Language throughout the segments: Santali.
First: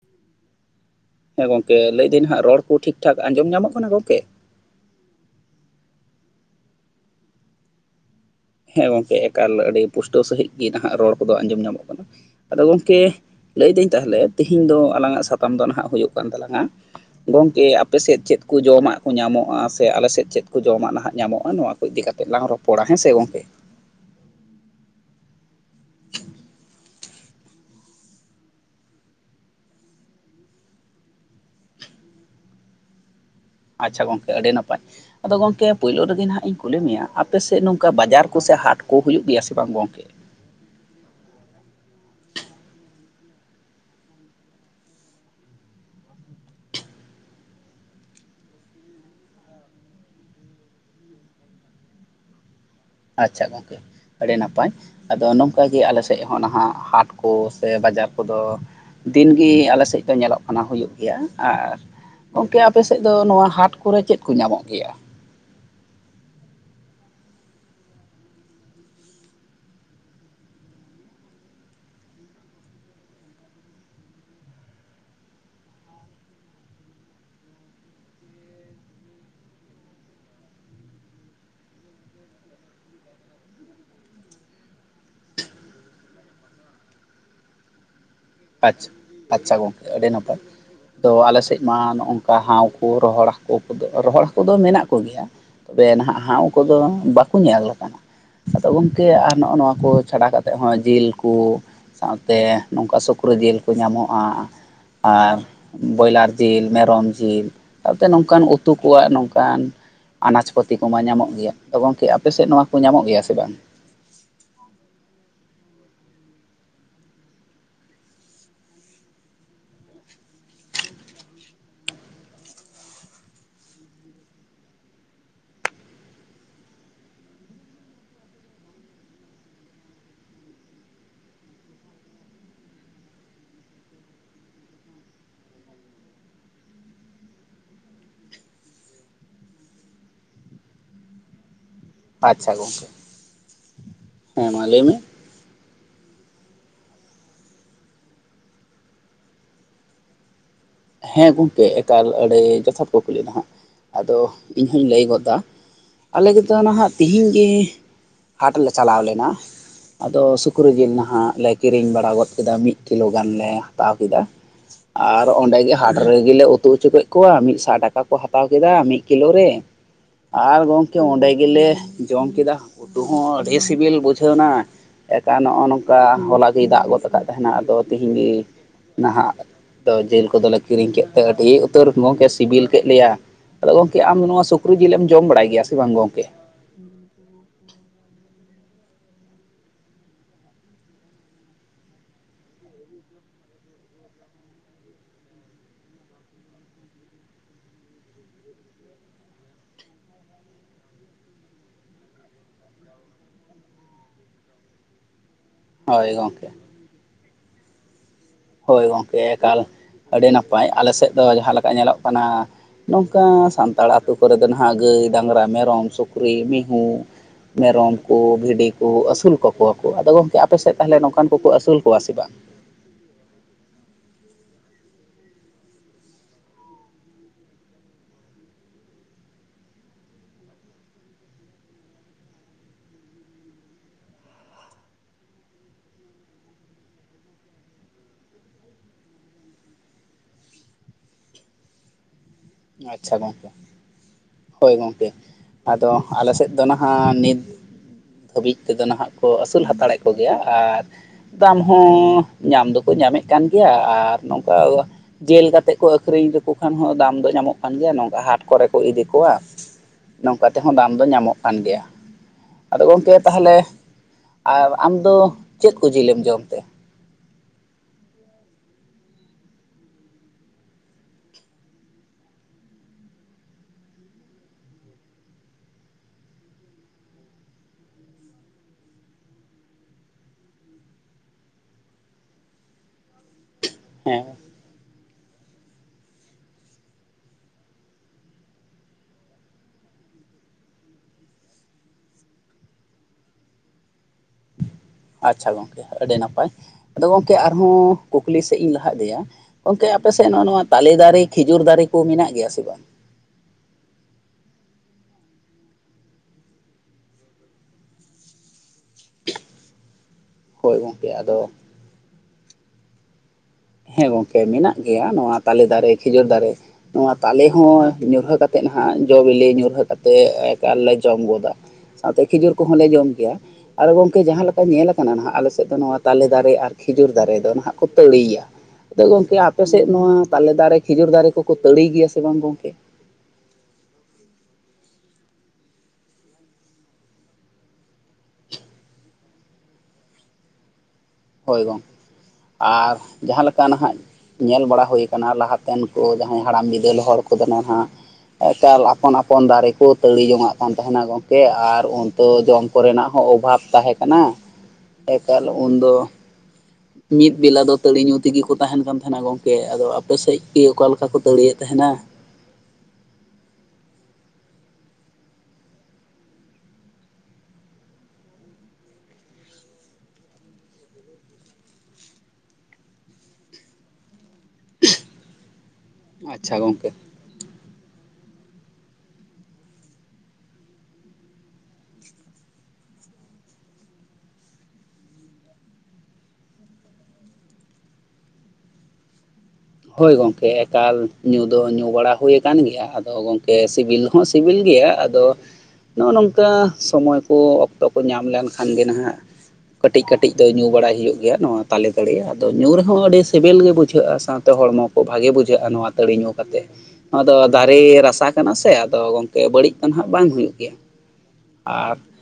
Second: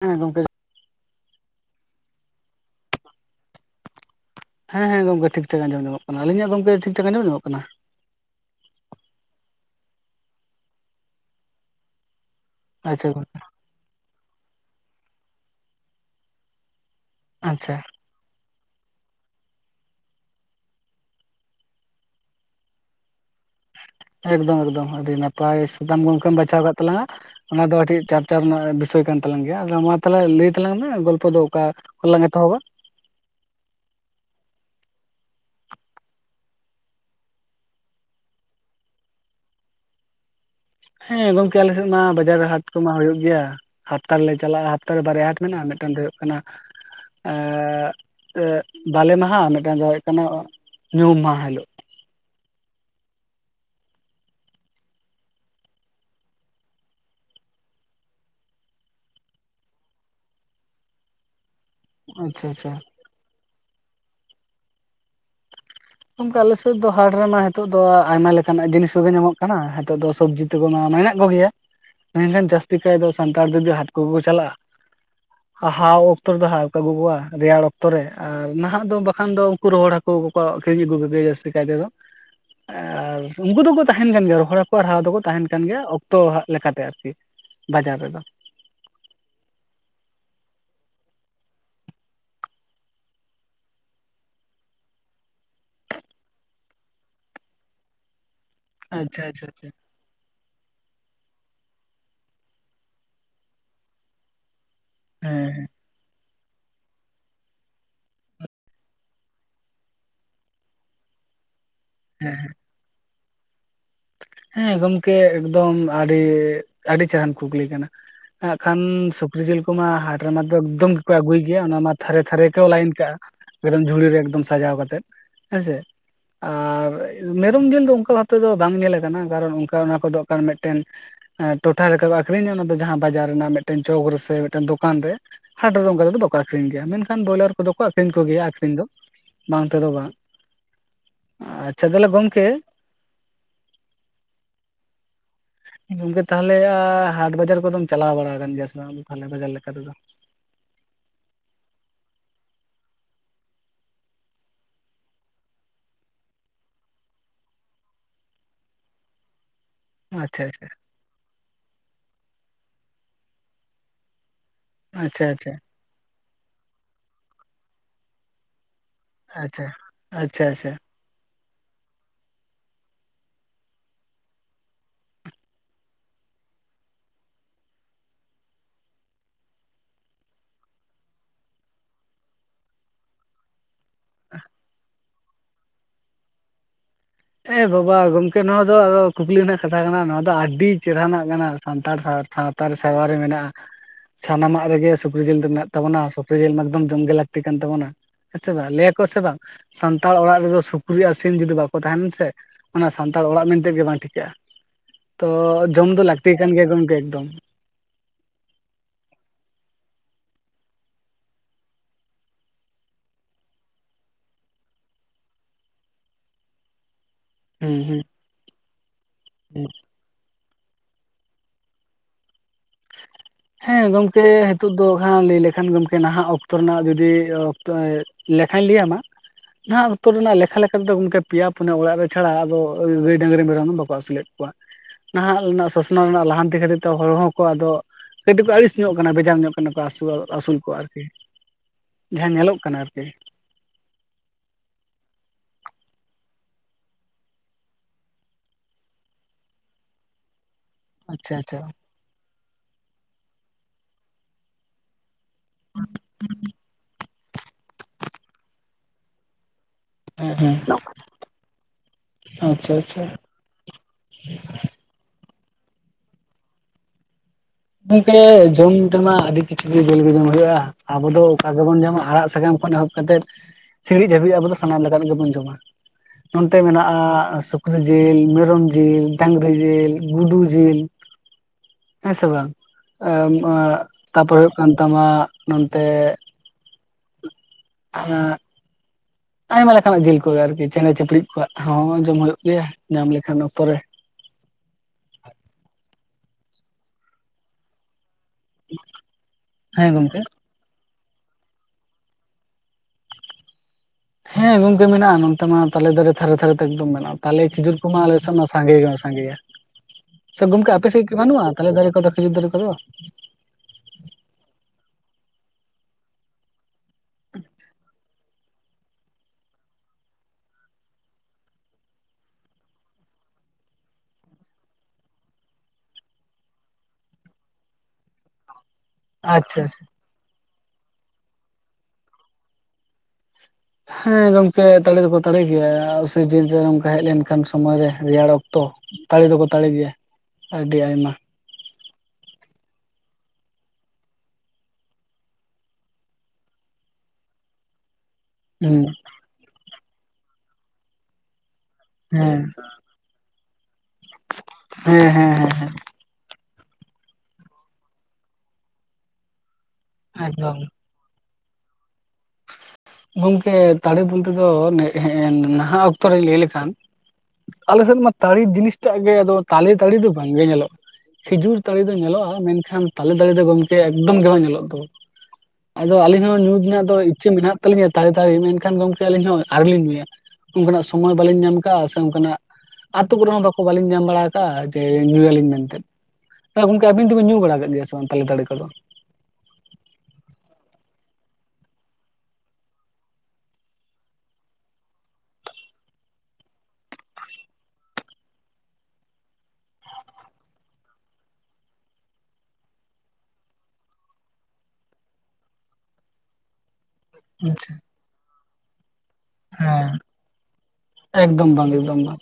ᱦᱮᱸ ᱜᱚᱝᱠᱮ ᱦᱮᱸ ᱜᱚᱝᱠᱮ ᱞᱟᱹᱭ ᱮᱟᱹᱤᱱ ᱦᱟᱸᱜ ᱨᱚᱲ ᱠᱚ ᱴᱷᱤᱠ ᱴᱷᱟᱠ ᱟᱸᱡᱚᱢ ᱧᱟᱢᱚᱜ ᱠᱟᱱᱟ ᱜᱚᱝᱠᱮ ᱦᱮᱸ ᱦᱮᱸ ᱜᱚᱢᱠᱮ ᱴᱷᱤᱠ ᱴᱷᱟᱠ ᱟᱡᱚᱢ ᱧᱟᱢ ᱠᱟᱱᱟ ᱟᱹᱞᱤᱧᱟᱜ ᱜᱚᱢᱠᱮ ᱴᱷᱤᱠ ᱴᱷᱟᱠ ᱟᱸᱡᱚᱢ ᱧᱟᱢᱚᱜ ᱠᱟᱱᱟ ᱦᱮᱸ ᱜᱚᱢᱠᱮ ᱮᱠᱟᱞ ᱟᱹᱰᱤ ᱯᱩᱥᱴᱟᱹᱣ ᱥᱟᱺᱦᱤᱡ ᱜᱮ ᱱᱟᱦᱟᱜ ᱨᱚᱲ ᱠᱚᱫᱚ ᱟᱸᱡᱚᱢ ᱧᱟᱢᱚᱜ ᱠᱟᱱᱟ ᱟᱫᱚ ᱜᱚᱢᱠᱮ ᱟᱪᱪᱷᱟ ᱜᱚᱝᱠᱮ ᱞᱟᱹᱭᱫᱟᱹᱧ ᱛᱟᱦᱚᱞᱮ ᱛᱮᱦᱤᱧ ᱫᱚ ᱟᱞᱟᱝᱟᱜ ᱥᱟᱛᱟᱢ ᱫᱚ ᱱᱟᱦᱟᱜ ᱦᱩᱭᱩᱜ ᱠᱟᱱ ᱛᱟᱞᱟᱝᱟ ᱜᱚᱝᱠᱮ ᱟᱪᱪᱷᱟ ᱟᱯᱮᱥᱮᱫ ᱪᱮᱫ ᱠᱚ ᱡᱚᱢᱟᱜ ᱠᱚ ᱧᱟᱢᱚᱜᱼᱟ ᱥᱮ ᱟᱞᱮᱥᱮᱫ ᱪᱮᱫ ᱠᱚ ᱡᱚᱢᱟᱜ ᱱᱟᱦᱟᱜ ᱧᱟᱢᱚᱜᱼᱟ ᱱᱚᱣᱟ ᱠᱚ ᱤᱫᱤ ᱠᱟᱛᱮ ᱞᱟᱝ ᱨᱚᱯᱚᱲᱟ ᱦᱮᱸ ᱥᱮ ᱵᱟᱝ ᱯᱮ ᱮᱠᱫᱚᱢ ᱮᱠᱫᱚᱢ ᱟᱹᱰᱤ ᱱᱟᱯᱟᱭ ᱥᱟᱛᱟᱢ ᱜᱚᱝᱠᱮᱢ ᱵᱟᱪᱷᱟᱣ ᱠᱟᱫ ᱛᱟᱞᱟᱝᱼᱟ ᱚᱱᱟ ᱫᱚ ᱟᱴᱤᱡ ᱪᱟᱨᱪᱟ ᱨᱮᱱᱟᱜ ᱵᱤᱥᱚᱭ ᱠᱟᱱ ᱛᱟᱞᱟᱝ ᱜᱮᱭᱟ ᱟᱫᱚ ᱢᱟ ᱛᱟᱦᱮ ᱞᱟᱹᱭ ᱛᱟᱞᱟᱝ ᱢᱮ ᱜᱚᱞᱯᱚ ᱫᱚ ᱚᱠᱟ ᱦᱚᱞᱟᱝ ᱮᱛᱚᱦᱚᱵᱟ ᱟᱪᱪᱷᱟ ᱜᱚᱝᱠᱮ ᱟᱹᱰᱤ ᱱᱟᱯᱟᱭ ᱟᱫᱚ ᱜᱚᱝᱠᱮ ᱯᱳᱭᱞᱳ ᱨᱮᱜᱮ ᱦᱟᱜ ᱤᱧ ᱠᱩᱞᱤ ᱢᱮᱭᱟ ᱟᱯᱮᱥᱮᱫ ᱱᱚᱝᱠᱟ ᱵᱟᱡᱟᱨ ᱠᱚᱥᱮ ᱦᱟᱴ ᱠᱚ ᱦᱩᱭᱩᱜ ᱜᱮᱭᱟ ᱥᱮ ᱵᱟᱝ ᱜᱚᱝᱠᱮ ᱦᱮᱸ ᱜᱚᱝᱠᱮ ᱟᱞᱮᱥᱮᱫ ᱢᱟ ᱵᱟᱡᱟᱨ ᱦᱟᱴ ᱠᱚᱢᱟ ᱦᱩᱭᱩᱜ ᱜᱮᱭᱟ ᱦᱟᱯᱛᱟ ᱨᱮᱞᱮ ᱪᱟᱞᱟᱜᱼᱟ ᱦᱟᱯᱛᱟᱨᱮ ᱵᱟᱨᱭᱟ ᱦᱟᱴ ᱢᱮᱱᱟᱜᱼᱟ ᱢᱤᱫᱴᱮᱱ ᱫᱚ ᱦᱩᱭᱩᱜ ᱠᱟᱱᱟ ᱟᱜ ᱵᱟᱞᱮ ᱢᱟᱦᱟ ᱟᱨ ᱢᱤᱫᱴᱟᱝ ᱫᱚ ᱦᱩᱭᱩᱜ ᱠᱟᱱᱟ ᱧᱩᱢ ᱢᱟᱦᱟ ᱦᱤᱞᱳᱜ ᱟᱪᱪᱷᱟ ᱜᱚᱝᱠᱮ ᱟᱹᱰᱤ ᱱᱟᱯᱟᱭ ᱟᱫᱚ ᱱᱚᱝᱠᱟᱜ ᱜᱮ ᱟᱞᱮ ᱥᱮᱫ ᱦᱚᱸ ᱱᱟᱦᱟᱜ ᱦᱟᱴ ᱠᱚ ᱥᱮ ᱵᱟᱡᱟᱨ ᱠᱚᱫᱚ ᱫᱤᱱᱜᱮ ᱟᱞᱮᱥᱮᱫ ᱫᱚ ᱧᱮᱞᱚᱜ ᱠᱟᱱᱟ ᱦᱩᱭᱩᱜ ᱜᱮᱭᱟ ᱟᱨ ᱟᱪᱪᱷᱟ ᱜᱚᱝᱠᱮ ᱟᱪᱪᱷᱟ ᱟᱯᱮ ᱥᱮᱫ ᱫᱚ ᱱᱚᱣᱟ ᱦᱟᱴ ᱠᱚᱨᱮ ᱪᱮᱫ ᱠᱚ ᱧᱟᱢᱚᱜ ᱜᱮᱭᱟ ᱜᱚᱝᱠᱮ ᱟᱞᱮᱥᱮᱫ ᱫᱚ ᱦᱟᱴ ᱨᱮᱢᱟ ᱱᱤᱛᱚᱜ ᱫᱚ ᱟᱭᱢᱟ ᱞᱮᱠᱟᱱᱟᱜ ᱡᱤᱱᱤᱥ ᱠᱚᱜᱮ ᱧᱟᱢᱚᱜ ᱠᱟᱱᱟ ᱱᱤᱛᱚᱜ ᱫᱚ ᱥᱚᱵᱽᱡᱤ ᱢᱮᱱᱟᱜ ᱠᱚᱜᱮᱭᱟ ᱢᱮᱱᱠᱷᱟᱱ ᱡᱟᱹᱥᱛᱤ ᱠᱟᱭ ᱫᱚ ᱥᱟᱱᱛᱟᱲ ᱡᱩᱫᱤ ᱦᱟᱴ ᱠᱚᱠᱚ ᱪᱟᱞᱟᱜᱼᱟ ᱦᱟᱣ ᱚᱠᱛᱚ ᱨᱮᱫᱚ ᱦᱟᱣ ᱠᱚ ᱟᱹᱜᱩᱠᱚᱣᱟ ᱨᱮᱭᱟᱲ ᱚᱠᱛᱚ ᱨᱮ ᱟᱨ ᱱᱟᱦᱟᱜ ᱫᱚ ᱵᱟᱠᱷᱟᱱ ᱫᱚ ᱩᱱᱠᱩ ᱨᱚᱦᱚᱲ ᱦᱟᱹᱠᱩ ᱜᱩᱜ ᱯᱮ ᱡᱟᱹᱥᱛᱤ ᱠᱟᱭ ᱛᱮᱫᱚ ᱟᱨ ᱩᱱᱠᱩ ᱫᱚᱠᱚ ᱛᱟᱦᱮᱱ ᱠᱟᱱ ᱜᱮᱭᱟ ᱨᱚᱦᱚᱲ ᱦᱟᱠᱩ ᱟᱨ ᱦᱟᱣ ᱫᱚᱠᱚ ᱛᱟᱦᱮᱱ ᱠᱟᱱ ᱜᱮᱭᱟ ᱚᱠᱛᱚ ᱞᱮᱠᱟᱛᱮ ᱟᱨᱠᱤ ᱵᱟᱡᱟᱨ ᱨᱮᱫᱚ ᱟᱪᱪᱷᱟ ᱜᱚᱢᱠᱮ ᱟᱹᱰᱤ ᱱᱟᱯᱟᱭ ᱛᱚ ᱟᱞᱮ ᱥᱮᱫ ᱢᱟ ᱱᱚᱜ ᱱᱚᱝᱠᱟ ᱦᱟᱣ ᱠᱚ ᱨᱚᱦᱚᱲ ᱦᱟᱹᱠᱩ ᱨᱚᱦᱚᱲ ᱦᱟᱹᱠᱩ ᱫᱚ ᱢᱮᱱᱟᱜ ᱠᱚᱜᱮᱭᱟ ᱛᱚᱵᱮ ᱱᱟᱦᱟᱜ ᱦᱟᱣ ᱠᱚᱫᱚ ᱵᱟᱠᱚ ᱧᱮᱞᱠᱟᱱᱟ ᱟᱫᱚ ᱜᱚᱢᱠᱮ ᱟᱪᱪᱷᱟ ᱟᱨ ᱟᱪᱪᱷᱟ ᱱᱚᱜᱼᱚ ᱟᱪᱪᱷᱟ ᱱᱚᱣᱟ ᱠᱚ ᱪᱷᱟᱰᱟ ᱠᱟᱛᱮ ᱦᱚᱸ ᱡᱤᱞ ᱠᱚ ᱥᱟᱶᱛᱮ ᱱᱚᱝᱠᱟ ᱥᱩᱠᱨᱤ ᱯᱩᱨᱟᱹ ᱡᱤᱞ ᱠᱚ ᱧᱟᱢᱚᱜᱼᱟ ᱟᱨ ᱦᱮᱸ ᱵᱚᱭᱞᱟᱨ ᱡᱤᱞ ᱢᱮᱨᱚᱢ ᱡᱤᱞ ᱟᱫᱚ ᱱᱚᱝᱠᱟᱱ ᱩᱛᱩ ᱠᱚᱣᱟᱜ ᱱᱚᱝᱠᱟᱱ ᱟᱱᱟᱡ ᱯᱟᱹᱛᱤ ᱠᱚ ᱢᱟ ᱧᱟᱢᱚᱜ ᱜᱮᱭᱟ ᱟᱫᱚ ᱜᱚᱝᱠᱮ ᱦᱮᱸ ᱟᱯᱮᱮᱥᱮᱫ ᱱᱚᱣᱟ ᱠᱚ ᱧᱟᱢᱚᱜ ᱜᱮᱭᱟ ᱥᱮ ᱵᱟᱝ? ᱦᱮᱸ ᱜᱚᱢᱠᱮ ᱮᱠᱫᱚᱢ ᱟᱹᱰᱤ ᱟᱹᱰᱤ ᱪᱮᱦᱨᱟᱱ ᱠᱩᱠᱞᱤ ᱠᱟᱱᱟ᱾ ᱦᱟᱸᱜ ᱠᱷᱟᱱ ᱥᱩᱠᱨᱤ ᱡᱤᱞ ᱠᱚᱢᱟ ᱦᱟᱴ ᱨᱮᱢᱟ ᱮᱠᱫᱚᱢ ᱜᱮᱠᱚ ᱟᱹᱜᱩᱭ ᱜᱮᱭᱟ ᱚᱱᱟ ᱢᱟ ᱛᱷᱷᱟᱨᱮ ᱛᱷᱟᱨᱮ ᱠᱚ ᱞᱟᱭᱤᱱ ᱠᱟᱜᱼᱟ᱾ ᱯᱩᱨᱟᱹᱢ [unintelligible] ᱡᱷᱩᱲᱤ ᱨᱮ ᱮᱠᱫᱚᱢ ᱥᱟᱡᱟᱣ ᱠᱟᱛᱮᱮᱫ ᱦᱮᱸᱥᱮ? ᱟᱨ ᱢᱮᱨᱚᱢ ᱡᱤᱞ ᱫᱚ ᱚᱱᱠᱟ ᱵᱷᱟᱵ ᱛᱮᱫᱚ ᱵᱟᱝ ᱧᱮᱞ ᱟᱠᱟᱱᱟ ᱠᱟᱨᱚᱱ ᱚᱱᱠᱟ ᱚᱱᱟ ᱠᱚᱫᱚᱠᱟᱨ ᱢᱮᱫᱴᱮᱱ ᱴᱚᱴᱷᱟ ᱞᱮᱠᱟ ᱟᱠᱷᱨᱤᱧᱟ ᱚᱱᱟ ᱫᱚ ᱡᱟᱦᱟᱸ ᱵᱟᱡᱟᱨ ᱨᱮᱱᱟᱜ ᱢᱤᱫᱴᱮᱱ ᱪᱚᱠ ᱨᱮ ᱢᱤᱫᱴᱮᱱ ᱫᱚᱠᱟᱱ ᱨᱮ ᱦᱟᱴ ᱨᱮᱫᱚ ᱚᱱᱠᱟ ᱛᱮᱫᱚ ᱵᱟᱠᱚ ᱟᱠᱷᱨᱤᱧ ᱜᱮᱭᱟ ᱢᱮᱱᱠᱷᱟᱱ ᱵᱚᱭᱞᱟᱨ ᱠᱚᱫᱚ ᱠᱚ ᱟᱠᱷᱨᱤᱧ ᱠᱚᱜᱭᱟ ᱟᱠᱷᱨᱤᱧ ᱫᱚ ᱵᱟᱝ ᱛᱮᱫᱚ ᱵᱟᱝ ᱟᱪᱪᱷᱟ ᱛᱟᱦᱚᱞᱮ ᱟᱪᱪᱷᱟ ᱜᱚᱝᱠᱮ ᱦᱮᱸ ᱢᱟ ᱞᱟᱹᱭ ᱢᱮ ᱜᱚᱝᱠᱮ ᱛᱟᱦᱚᱞᱮ ᱦᱟᱴ ᱵᱟᱡᱟᱨ ᱠᱚᱫᱚᱢ ᱪᱟᱞᱟᱣ ᱵᱟᱲᱟ ᱟᱠᱟᱱ ᱜᱮᱭᱟ ᱥᱮ ᱵᱟᱝ ᱯᱟᱦᱞᱮ ᱵᱟᱡᱟᱨ ᱞᱮᱠᱟᱛᱮᱫᱚ ᱦᱮᱸ ᱜᱚᱢᱠᱮ ᱮᱠᱟᱞ ᱟᱹᱲᱟᱹᱭ ᱡᱚᱛᱷᱟ ᱠᱩᱠᱞᱤ ᱦᱟᱸᱜ ᱟᱫᱚ ᱤᱧ ᱦᱚᱧ ᱞᱟᱹᱭ ᱜᱚᱫᱟ ᱟᱞᱮᱫᱚ ᱱᱟᱦᱟᱜ ᱛᱮᱦᱤᱧ ᱜᱮ ᱦᱟᱴ ᱞᱮ ᱪᱟᱞᱟᱣ ᱞᱮᱱᱟ ᱟᱫᱚ ᱟᱪᱪᱷᱟ ᱟᱪᱪᱷᱟ ᱥᱩᱠᱨᱤ ᱡᱤᱞ ᱱᱟᱦᱟᱜ ᱞᱮ ᱠᱤᱨᱤᱧ ᱵᱟᱲᱟ ᱜᱚᱫ ᱠᱮᱫᱟ ᱢᱤᱫ ᱠᱤᱞᱳ ᱜᱟᱱᱞᱮ ᱦᱟᱛᱟᱣ ᱠᱮᱫᱟ ᱟᱨ ᱟᱪᱪᱷᱟ ᱟᱪᱪᱷᱟ ᱚᱸᱰᱮᱜᱮ ᱦᱟᱴ ᱨᱮᱜᱮ ᱞᱮ ᱩᱛᱩ ᱦᱚᱪᱚ ᱠᱮᱫ ᱠᱚᱣᱟ ᱢᱤᱫ ᱥ ᱴᱟᱠᱟ ᱠᱚ ᱦᱟᱛᱟᱣ ᱠᱮᱫᱟ ᱢᱤᱫ ᱠᱤᱞᱳ ᱨᱮ ᱟᱪᱪᱷᱟ ᱟᱪᱪᱷᱟ ᱟᱨ ᱟᱪᱪᱷᱟ ᱜᱚᱝᱠᱮ ᱡᱮ ᱚᱸᱰᱮ ᱜᱮᱞᱮ ᱡᱚᱢ ᱠᱮᱫᱟ ᱩᱛᱩ ᱦᱚᱸ ᱟᱹᱰᱤ ᱥᱤᱵᱤᱞ ᱵᱩᱡᱷᱟᱹᱣ ᱱᱟ᱾ ᱮᱠᱟ ᱱᱚᱜᱼᱚ ᱱᱚᱝᱠᱟ ᱦᱚᱞᱟ ᱜᱮᱭ ᱫᱟᱜ ᱜᱚᱫ ᱟᱠᱟᱫ ᱛᱟᱦᱮᱱᱟ ᱟᱫᱚ ᱛᱮᱤᱦᱤᱧ ᱜᱮ ᱱᱟᱦᱟᱜ ᱫᱚ ᱡᱤᱞ ᱠᱚᱫᱚ ᱞᱮ ᱠᱤᱨᱤᱧ ᱠᱮᱫ ᱛᱮ ᱟᱹᱰᱤ ᱩᱛᱟᱹᱨ ᱜᱚᱢᱠᱮ ᱥᱤᱵᱤᱞ ᱠᱮᱫ ᱞᱮᱭᱟ ᱟᱫᱚ ᱜᱚᱢᱠᱮ ᱟᱢ ᱱᱚᱣᱟ ᱥᱩᱠᱨᱤ ᱡᱤᱞ ᱮᱢ ᱡᱚᱢ ᱵᱟᱲᱟᱭ ᱜᱮᱭᱟ ᱥᱮ ᱵᱟᱝ ᱜᱚᱝᱠᱮ ᱮ ᱵᱟᱵᱟ ᱜᱚᱢᱠᱮ ᱱᱚᱣᱟ ᱫᱚ ᱠᱩᱠᱞᱤ ᱨᱮᱱᱟᱜ ᱠᱟᱛᱷᱟ ᱠᱟᱱᱟ ᱱᱚᱣᱟ ᱫᱚ ᱟᱹᱰᱤ ᱪᱮᱦᱟᱱᱟᱜ ᱠᱟᱱᱟ ᱥᱟᱱᱛᱟᱲ ᱥᱟᱶ, ᱥᱟᱶ ᱛᱟᱨ ᱥᱟᱣᱟᱨ [unintelligible] ᱨᱮ ᱢᱮᱱᱟᱜᱼᱟ᱾ ᱥᱟᱱᱟᱢᱟᱜ ᱨᱮᱜᱮ ᱥᱩᱠᱨᱤ ᱡᱤᱞ ᱫᱚ ᱢᱮᱱᱟᱜ ᱛᱟᱵᱚᱱᱟ ᱥᱩᱠᱨᱤ ᱡᱤᱞ ᱮᱠᱫᱚᱢ ᱡᱚᱢ ᱜᱮ ᱞᱟᱹᱠᱛᱤ ᱠᱟᱱ ᱛᱟᱵᱚᱱᱟ᱾ ᱦᱮᱸ ᱥᱮ ᱵᱟᱝ ᱞᱟᱹᱭᱟᱠᱚ ᱥᱮ ᱵᱟᱝ ᱥᱟᱱᱛᱟᱲ ᱚᱲᱟᱜ ᱨᱮᱫᱚ ᱥᱩᱠᱨᱤ ᱟᱨ ᱥᱤᱢ ᱡᱩᱫᱤ ᱵᱟᱠᱚ ᱛᱟᱦᱮᱱ ᱥᱮ ᱚᱱᱟ ᱥᱟᱱᱛᱟᱲ ᱚᱲᱟᱜ ᱢᱮᱱᱛᱮ ᱜᱮ ᱵᱟᱝ ᱴᱷᱤᱠᱟᱹᱜᱼᱟ, ᱛᱚ ᱡᱚᱢ ᱫᱚ ᱦᱳᱭ ᱞᱟᱹᱠᱛᱤ ᱜᱚᱢᱠᱮ ᱠᱟᱱ ᱜᱮᱭᱟ ᱜᱚᱢᱠᱮ ᱮᱠᱫᱚᱢ᱾ ᱦᱳᱭ ᱜᱚᱢᱠᱮ ᱮᱠᱟᱞ ᱟᱹᱰᱤ ᱱᱟᱯᱟᱭ ᱟᱞᱮ ᱥᱮᱫ ᱫᱚ ᱡᱟᱦᱟ ᱞᱮᱠᱟ ᱧᱮᱞᱚᱜ ᱠᱟᱱᱟ, ᱱᱚᱝᱠᱟ ᱥᱟᱱᱛᱟᱲ ᱟᱛᱳ ᱠᱚᱨᱮ ᱫᱚ ᱱᱟᱦᱟᱜ ᱜᱟᱹᱭᱼ ᱰᱟᱝᱨᱟ ᱢᱮᱨᱚᱢ ᱥᱩᱠᱨᱤ ᱢᱤᱦᱩᱸ ᱦᱩᱸ ᱢᱮᱨᱚᱢ ᱦᱩᱸ ᱠᱚ ᱵᱷᱤᱰᱤ ᱠᱚ ᱟᱹᱥᱩᱞ ᱦᱩᱸ ᱠᱚᱠᱚᱣᱟ ᱠᱚ ᱟᱫᱚ ᱜᱚᱢᱠᱮ ᱟᱯᱮᱮᱥᱮᱫ ᱛᱟᱦᱚᱞᱮ ᱱᱚᱝᱠᱟᱱ ᱠᱚᱠᱚ ᱟᱹᱥᱩᱞ ᱠᱚᱣᱟ ᱥᱮ ᱵᱟᱝ? ᱦᱮᱸ ᱜᱚᱢᱠᱮ ᱱᱤᱛᱚᱜ ᱫᱚ ᱞᱟᱹᱭ ᱞᱮᱠᱷᱟᱱ ᱜᱚᱢᱠᱮ ᱱᱟᱦᱟᱜ ᱚᱠᱛᱚ ᱨᱮᱱᱟᱜ ᱡᱩᱫᱤ ᱞᱮᱠᱷᱟᱱᱧ ᱞᱟᱹᱭᱟᱢᱟ? ᱱᱚᱣᱟ ᱚᱠᱛᱚ ᱨᱮᱱᱟᱜ ᱞᱮᱠᱷᱟ ᱞᱮᱠᱟ ᱛᱮᱫᱚ ᱜᱚᱢᱠᱮ ᱯᱮᱭᱟ ᱯᱩᱱᱭᱭᱟ ᱚᱲᱟᱜ ᱨᱮ ᱪᱷᱟᱲᱟ ᱟ ᱜᱟᱹᱭ ᱰᱟᱝᱨᱤ ᱢᱮᱨᱚᱢ ᱦᱚᱸ ᱵᱟᱠᱚ ᱟᱹᱥᱩᱞᱮᱫ ᱠᱚᱣᱟ᱾ ᱱᱟᱦᱟᱜ ᱨᱮᱱᱟᱜ ᱥᱚᱥᱱᱚᱜ ᱨᱮᱱᱟᱜ ᱞᱟᱦᱟᱱᱛᱤ ᱠᱷᱟᱹᱛᱤᱨ ᱛᱮ ᱦᱚᱲ ᱦᱚᱸᱚᱠᱚ ᱟᱫᱚ ᱠᱟᱹᱴᱤᱡ ᱠᱚ ᱟᱹᱲᱤᱥ ᱧᱚᱜ ᱠᱟᱱᱟ ᱵᱷᱮᱡᱟᱨ ᱧᱚᱜ ᱠᱟᱱᱟ ᱠᱚᱩᱞ ᱟᱹᱥᱩᱞ ᱠᱚᱣᱟ ᱟᱨᱠᱤ ᱡᱟᱦᱟᱸ ᱧᱮᱞᱚᱜ ᱠᱟᱱᱟ ᱟᱨᱠᱤ ᱟᱪᱪᱷᱟ ᱜᱚᱢᱠᱮ᱾ ᱦᱳᱭ ᱜᱚᱢᱠᱮ ᱟᱫᱚ ᱟᱞᱮ ᱥᱮᱫ ᱫᱚ ᱱᱟᱦᱟᱜ ᱱᱤᱛ ᱫᱷᱟᱹᱵᱤᱡ ᱛᱮᱫᱚ ᱱᱟᱦᱟᱜ ᱠᱚ ᱟᱹᱥᱩᱞ ᱦᱟᱛᱟᱲᱮᱫ ᱠᱚᱜᱮᱭᱟ, ᱟᱨ ᱟᱪᱪᱷᱟ ᱟᱪᱪᱷᱟ ᱫᱟᱢ ᱦᱚᱸ ᱧᱟᱢ ᱫᱚᱠᱚ ᱧᱟᱢᱮᱫ ᱠᱟᱱ ᱜᱮᱭᱟ ᱟᱨ ᱱᱚᱝᱠᱟ ᱡᱮᱞ ᱠᱟᱛᱮᱜ ᱠᱚ ᱟᱹᱷᱨᱤᱧ ᱞᱮᱠᱚ ᱠᱷᱟᱱ ᱦᱚᱸ ᱫᱟᱢ ᱫᱚ ᱧᱟᱢᱚᱜ ᱠᱟᱱ ᱜᱮᱭᱟ ᱱᱚᱝᱠᱟ ᱦᱟᱴ ᱠᱚᱨᱮ ᱠᱚ ᱤᱫᱤ ᱠᱚᱣᱟ᱾ ᱦᱮᱸ ᱱᱚᱝᱠᱟ ᱦᱮᱸ ᱛᱮᱦᱚᱸ ᱫᱟᱢ ᱫᱚ ᱧᱟᱢᱚᱜ ᱠᱟᱱ ᱜᱮᱭᱟ, ᱟᱪᱪᱷᱟ ᱟᱫᱚ ᱟᱪᱪᱷᱟ ᱜᱚᱝᱠᱮ ᱛᱟᱦᱚᱞᱮ ᱟᱨ ᱟᱢᱫᱚ ᱪᱮᱫ ᱠᱚ ᱡᱤᱞᱮᱢ ᱡᱚᱢᱛᱮ? ᱜᱚᱢᱠᱮ ᱡᱚᱢ ᱛᱮᱢᱟ ᱟᱹᱰᱤ ᱠᱤᱪᱷᱩ ᱜᱮ ᱡᱤᱞ ᱜᱮ ᱡᱚᱢ ᱦᱩᱭᱩᱜᱼᱟ᱾ ᱟᱵᱚ ᱫᱚ ᱚᱠᱟ ᱜᱮᱵᱚᱱ ᱧᱟᱢᱟ ᱟᱲᱟᱜ ᱥᱟᱠᱟᱢ ᱠᱷᱚᱱ ᱮᱦᱚᱵ ᱠᱟᱛᱮᱫ ᱥᱤᱸᱲᱤᱡ ᱫᱷᱟᱹᱵᱤᱡ ᱟᱵᱚ ᱥᱟᱱᱟᱢ ᱞᱮᱠᱟᱱᱟᱜ ᱜᱮᱵᱚᱱ ᱡᱚᱢᱟ᱾ ᱱᱚᱱᱛᱮ ᱢᱮᱱᱟᱜᱼᱟ ᱥᱩᱠᱨᱤ ᱡᱤᱞ ᱢᱮᱨᱚᱢ ᱡᱤᱞ ᱰᱟᱝᱨᱤ ᱡᱤᱞ ᱜᱩᱰᱩ ᱡᱤᱞ᱾ ᱦᱮᱸ ᱥᱮ ᱵᱟᱝ? ᱮᱢ ᱮ ᱦᱮᱸ ᱛᱟᱯᱚᱨᱮ ᱦᱩᱭᱩᱜ ᱠᱟᱱ ᱛᱟᱢᱟ ᱱᱚᱱᱛᱮ ᱮᱸᱜ ᱟᱭᱢᱟ ᱞᱮᱠᱟᱱᱟᱜ ᱡᱤᱞ ᱠᱚᱜᱮ ᱟᱨᱠᱤ ᱪᱮᱬᱮ ᱪᱤᱯᱲᱩ ᱠᱚᱣᱟᱜ ᱦᱚᱸ ᱡᱚᱢ ᱦᱩᱭᱩᱜ ᱜᱮᱭᱟ ᱧᱟᱢ ᱞᱮᱠᱷᱟᱱ ᱚᱠᱛᱚ ᱨᱮ᱾ ᱟᱪᱪᱷᱟ ᱜᱚᱝᱠᱮ ᱟᱹᱰᱤ ᱱᱟᱯᱟᱭ ᱟᱫᱚ ᱜᱚᱢᱠᱮ ᱟᱨᱦᱚᱸ ᱠᱩᱠᱞᱤ ᱥᱮᱫ ᱤᱧ ᱞᱟᱦᱟ ᱤᱫᱤᱭᱟ ᱜᱚᱝᱠᱮ ᱟᱯᱮᱥᱮᱫ ᱱᱚᱜ ᱱᱚᱣᱟ ᱛᱟᱞᱮ ᱫᱟᱨᱮ ᱠᱷᱤᱡᱩᱨ ᱫᱟᱨᱮ ᱠᱚ ᱢᱮᱱᱟᱜ ᱜᱮᱭᱟ ᱥᱮ ᱵᱟᱝ ᱦᱮᱸ ᱜᱚᱝᱠᱮ ᱢᱮᱱᱟᱜ-ᱟ ᱱᱚᱱᱛᱮ ᱢᱟ ᱛᱟᱞᱮ ᱫᱟᱨᱮᱷᱟᱨᱮ ᱛᱷᱟᱨᱮ ᱛᱮ ᱮᱠᱫᱚᱢ ᱢᱮᱱᱟᱜ-ᱟ ᱛᱟᱞᱮ ᱠᱷᱤᱡᱩᱨ ᱠᱚᱢᱟ ᱟᱞᱮ ᱥᱮᱫ ᱢᱟ ᱥᱟᱸᱜᱮ ᱜᱮ ᱥᱟᱸᱜᱮᱭᱟ ᱥᱮ ᱜᱚᱝᱠᱮ ᱦᱳᱭ ᱟᱯᱮ ᱥᱮᱫ ᱜᱚᱢᱠᱮ ᱜᱮ ᱟᱫᱚ ᱵᱟᱹᱱᱩᱜ-ᱟ ᱛᱟᱞᱮ ᱫᱟᱨᱮ ᱠᱚᱫᱚ ᱠᱷᱤᱡᱩᱨ ᱫᱟᱨᱮ ᱠᱚᱫᱚ ᱦᱮᱸ ᱜᱚᱝᱠᱮ ᱢᱮᱱᱟᱜ ᱜᱮᱭᱟ ᱱᱚᱣᱟ ᱛᱟᱞᱮ ᱫᱟᱨᱮ ᱠᱷᱤᱡᱩᱨ ᱫᱟᱨᱮ ᱱᱚᱣᱟ ᱛᱟᱞᱮ ᱦᱚᱸ ᱧᱩᱨᱦᱟᱹ ᱠᱟᱛᱮ ᱠᱟᱛᱮᱫ ᱱᱟᱦᱜ ᱡᱚ ᱵᱤᱞᱤ ᱧᱩᱨᱦᱟᱹ ᱠᱟᱛᱮᱫ ᱮᱠᱟᱞ ᱞᱮ ᱡᱚᱢ ᱜᱚᱫᱟ ᱥᱟᱶᱛᱮ ᱠᱷᱤᱡᱩᱨ ᱠᱚᱦᱚᱸ ᱞᱮ ᱡᱚᱢ ᱜᱮᱭᱟ᱾ ᱟᱫᱚ ᱜᱚᱝᱠᱮ ᱡᱟᱦᱟᱸ ᱞᱮᱠᱟ ᱧᱮᱞ ᱟᱠᱟᱱᱟ ᱱᱟᱦᱟᱜ ᱟᱞᱮᱮᱥᱮᱫ ᱫᱚ ᱱᱚᱣᱟ ᱛᱟᱞᱮ ᱫᱟᱨᱮ ᱟᱨ ᱠᱷᱤᱡᱩᱨ ᱫᱟᱨᱮ ᱫᱚ ᱱᱟᱦᱟᱜ ᱠᱚ ᱛᱟᱹᱲᱤᱭᱟ᱾ ᱟᱫᱚ ᱜᱚᱝᱠᱮ ᱟᱯᱮ ᱟᱪᱪᱷᱟ ᱥᱮᱫ ᱟᱪᱪᱷᱟ ᱱᱚᱣᱟ ᱛᱟᱞᱮ ᱫᱟᱨᱮ ᱠᱷᱤᱡᱩᱨ ᱫᱟᱨᱮ ᱠᱚᱠᱚ ᱛᱟᱹᱲᱤ ᱜᱮᱭᱟ ᱥᱮ ᱵᱟᱝ ᱜᱚᱝᱠᱮ? ᱦᱮᱸ ᱜᱚᱝᱠᱮ ᱛᱟᱲᱤ ᱫᱚᱠᱚ ᱫᱟᱲᱮ ᱜᱮᱭᱟ ᱥᱤᱡᱤᱱ ᱨᱮ ᱱᱚᱝᱠᱟ ᱦᱮᱡ ᱞᱮᱱᱠᱷᱟᱱ ᱥᱚᱢᱚᱭ ᱨᱮᱭᱟᱲ ᱚᱠᱛᱚ᱾ ᱛᱟᱞᱮ ᱫᱚᱠᱚ ᱛᱟᱲᱤ ᱜᱮᱭᱟ ᱟᱹᱰᱤ ᱟᱭᱢᱟ᱾ ᱦᱳᱭ ᱜᱚᱝᱠᱮ ᱟᱨ ᱡᱟᱦᱟᱸ ᱞᱮᱠᱟ ᱱᱟᱦᱟᱜ ᱧᱮᱞ ᱵᱟᱲᱟ ᱦᱩᱭ ᱠᱟᱱᱟ ᱞᱟᱦᱟᱛᱮᱱ ᱠᱚ ᱡᱟᱦᱟᱸᱭ ᱦᱟᱲᱟᱢ ᱵᱤᱫᱟᱹᱞ ᱦᱚᱲ ᱠᱚᱫᱚ ᱱᱟᱦᱟᱜ ᱦᱮᱸ ᱮᱠᱟᱞ ᱟᱯᱚᱱ ᱟᱯᱚᱱ ᱫᱟᱨᱮ ᱠᱚ ᱛᱟᱹᱲᱤ ᱡᱚᱝᱣᱟᱜ ᱠᱟᱱ ᱛᱟᱦᱮᱱᱟ ᱜᱚᱝᱠᱮ ᱟᱨ ᱚᱱᱛᱚ ᱦᱮᱸ ᱡᱚᱢ ᱠᱚᱨᱮᱱᱟᱜ ᱦᱚᱸ ᱚᱵᱷᱟᱵᱽ ᱛᱟᱦᱮᱸ ᱠᱟᱱᱟ ᱦᱮᱸ ᱮᱠᱟᱞ ᱦᱮᱸ ᱦᱮᱸ ᱩᱱᱫᱚ ᱢᱤᱫ ᱵᱮᱞᱟ ᱫᱚ ᱛᱟᱹᱲᱤ ᱧᱩ ᱛᱮᱜᱮ ᱠᱚ ᱛᱟᱦᱮᱱ ᱠᱟᱱ ᱛᱟᱦᱮᱱᱟ ᱜᱚᱝᱠᱮ ᱟᱫᱚ ᱟᱯᱮᱥᱮᱫ ᱮᱠᱫᱚᱢ ᱜᱮ ᱚᱠᱟ ᱞᱮᱠᱟ ᱠᱚ ᱛᱟᱹᱲᱤ ᱮᱫ ᱛᱟᱦᱮᱱᱟ ᱜᱚᱝᱠᱮ ᱫᱟᱲᱮ ᱵᱚᱞᱛᱮ ᱫᱚ ᱱᱟᱦᱟᱜ ᱚᱠᱛᱚ ᱨᱮ ᱞᱟᱹᱭ ᱞᱮᱠᱷᱟᱱ ᱟᱞᱮᱥᱮᱫ ᱢᱟ ᱛᱟᱹᱲᱤ ᱡᱤᱱᱤᱥᱴᱟᱜ ᱜᱮ ᱟᱫᱚ ᱛᱟᱞᱮ ᱛᱟᱹᱲᱤ ᱫᱚ ᱵᱟᱝᱜᱮ ᱧᱮᱞᱚᱜ ᱠᱷᱤᱡᱩᱨ ᱛᱟᱹᱲᱤ ᱫᱚ ᱧᱮᱞᱚᱜ-ᱟ ᱢᱮᱱᱠᱷᱟᱱ ᱛᱟᱞᱮ ᱛᱟᱹᱲᱤ ᱫᱚ ᱜᱚᱝᱠᱮ ᱮᱠᱫᱚᱢ ᱜᱮ ᱵᱟᱝ ᱧᱮᱞᱚᱜ ᱫᱚ ᱟᱫᱚ ᱟᱹᱞᱤᱧ ᱦᱚᱸ ᱧᱩ ᱟᱪᱪᱷᱟ ᱨᱮᱱᱟᱜ ᱜᱚᱢᱠᱮ ᱫᱚ ᱤᱪᱪᱷᱟᱹ ᱢᱮᱱᱟᱜ ᱛᱟᱞᱮ ᱛᱟᱹᱲᱤ ᱢᱮᱱᱠᱷᱟᱱ ᱜᱚᱢᱠᱮ ᱟᱹᱞᱤᱧ ᱦᱚᱸ ᱟᱹᱶᱨᱤ ᱞᱤᱧ ᱧᱩᱭᱟ ᱚᱱᱠᱟᱱᱟᱜ ᱥᱚᱢᱳᱴᱚᱭ ᱵᱟᱞᱤᱧ ᱧᱟᱢ ᱟᱠᱟᱫᱟ ᱥᱮ ᱚᱱᱠᱟᱱᱟᱜ ᱟᱛᱳ ᱠᱚᱨᱮ ᱦᱚᱸ ᱵᱟᱠᱚ ᱵᱟᱞᱤᱧ ᱧᱟᱢ ᱵᱟᱲᱟ ᱟᱠᱟᱫ-ᱟ ᱡᱮ ᱧᱩᱭᱟᱞᱤᱧ ᱢᱮᱱᱛᱮᱫ ᱜᱚᱢᱠᱮ ᱟᱵᱤᱱ ᱫᱚᱵᱤᱱ ᱧᱩ ᱵᱟᱲᱟ ᱟᱠᱟᱜ ᱜᱮᱭᱟ ᱥᱮ ᱵᱟᱝ ᱛᱟᱞᱮ ᱛᱟᱹᱲᱤ ᱠᱚᱫᱚ ᱦᱳᱭ ᱜᱚᱢᱠᱮ ᱮᱠᱟᱞ ᱧᱩ ᱫᱚ ᱧᱩ ᱵᱟᱲᱟ ᱦᱩᱭ ᱟᱠᱟᱱ ᱜᱮᱭᱟ ᱟᱫᱚ ᱜᱚᱢᱠᱮ ᱥᱤᱵᱤᱞ ᱦᱚᱸ ᱥᱤᱵᱤᱞ ᱜᱮᱭᱟ ᱟᱫᱚ, ᱱᱚᱜ-ᱚ ᱱᱚᱝᱠᱟ ᱥᱚᱢᱚᱭ ᱠᱚ ᱚᱠᱛᱚ ᱠᱚ ᱧᱟᱢ ᱞᱮᱱᱠᱷᱟᱱ ᱜᱮ ᱱᱟᱦᱟᱜ ᱠᱟᱹᱴᱤᱡ ᱠᱟᱹᱴᱤᱡ ᱫᱚ ᱧᱩ ᱵᱟᱲᱟᱭ ᱦᱩᱭᱩᱜ ᱜᱮᱭᱟ ᱱᱚᱣᱟ ᱛᱟᱞᱮ ᱛᱟᱹᱲᱤ ᱟᱫᱚ ᱧᱩ ᱨᱮᱦᱚᱸ ᱟᱹᱰᱤ ᱥᱤᱵᱤᱞ ᱜᱮ ᱵᱩᱡᱷᱟᱹᱜ-ᱟ ᱥᱟᱶ ᱛᱮ ᱦᱚᱲᱢᱚ ᱠᱚ ᱵᱷᱟᱜᱮ ᱵᱩᱡᱷᱟᱹᱜ-ᱟ ᱱᱚᱣᱟ ᱛᱟᱹᱲᱤ ᱧᱩ ᱠᱟᱛᱮ ᱱᱚᱣᱟ ᱫᱚ ᱟᱪᱪᱷᱟ ᱫᱟᱨᱮ ᱨᱟᱥᱟ ᱠᱟᱱᱟ ᱥᱮ ᱟᱫᱚ ᱜᱚᱝ ᱵᱟᱹᱲᱤᱡ ᱫᱚ ᱱᱟᱦᱟᱜ ᱦᱮᱸ ᱵᱟᱝ ᱦᱩᱭᱩᱜ ᱜᱮᱭᱟ ᱮᱠᱫᱚᱢ ᱵᱟᱝ ᱟᱨ ᱮᱠᱫᱚᱢ ᱵᱟᱝ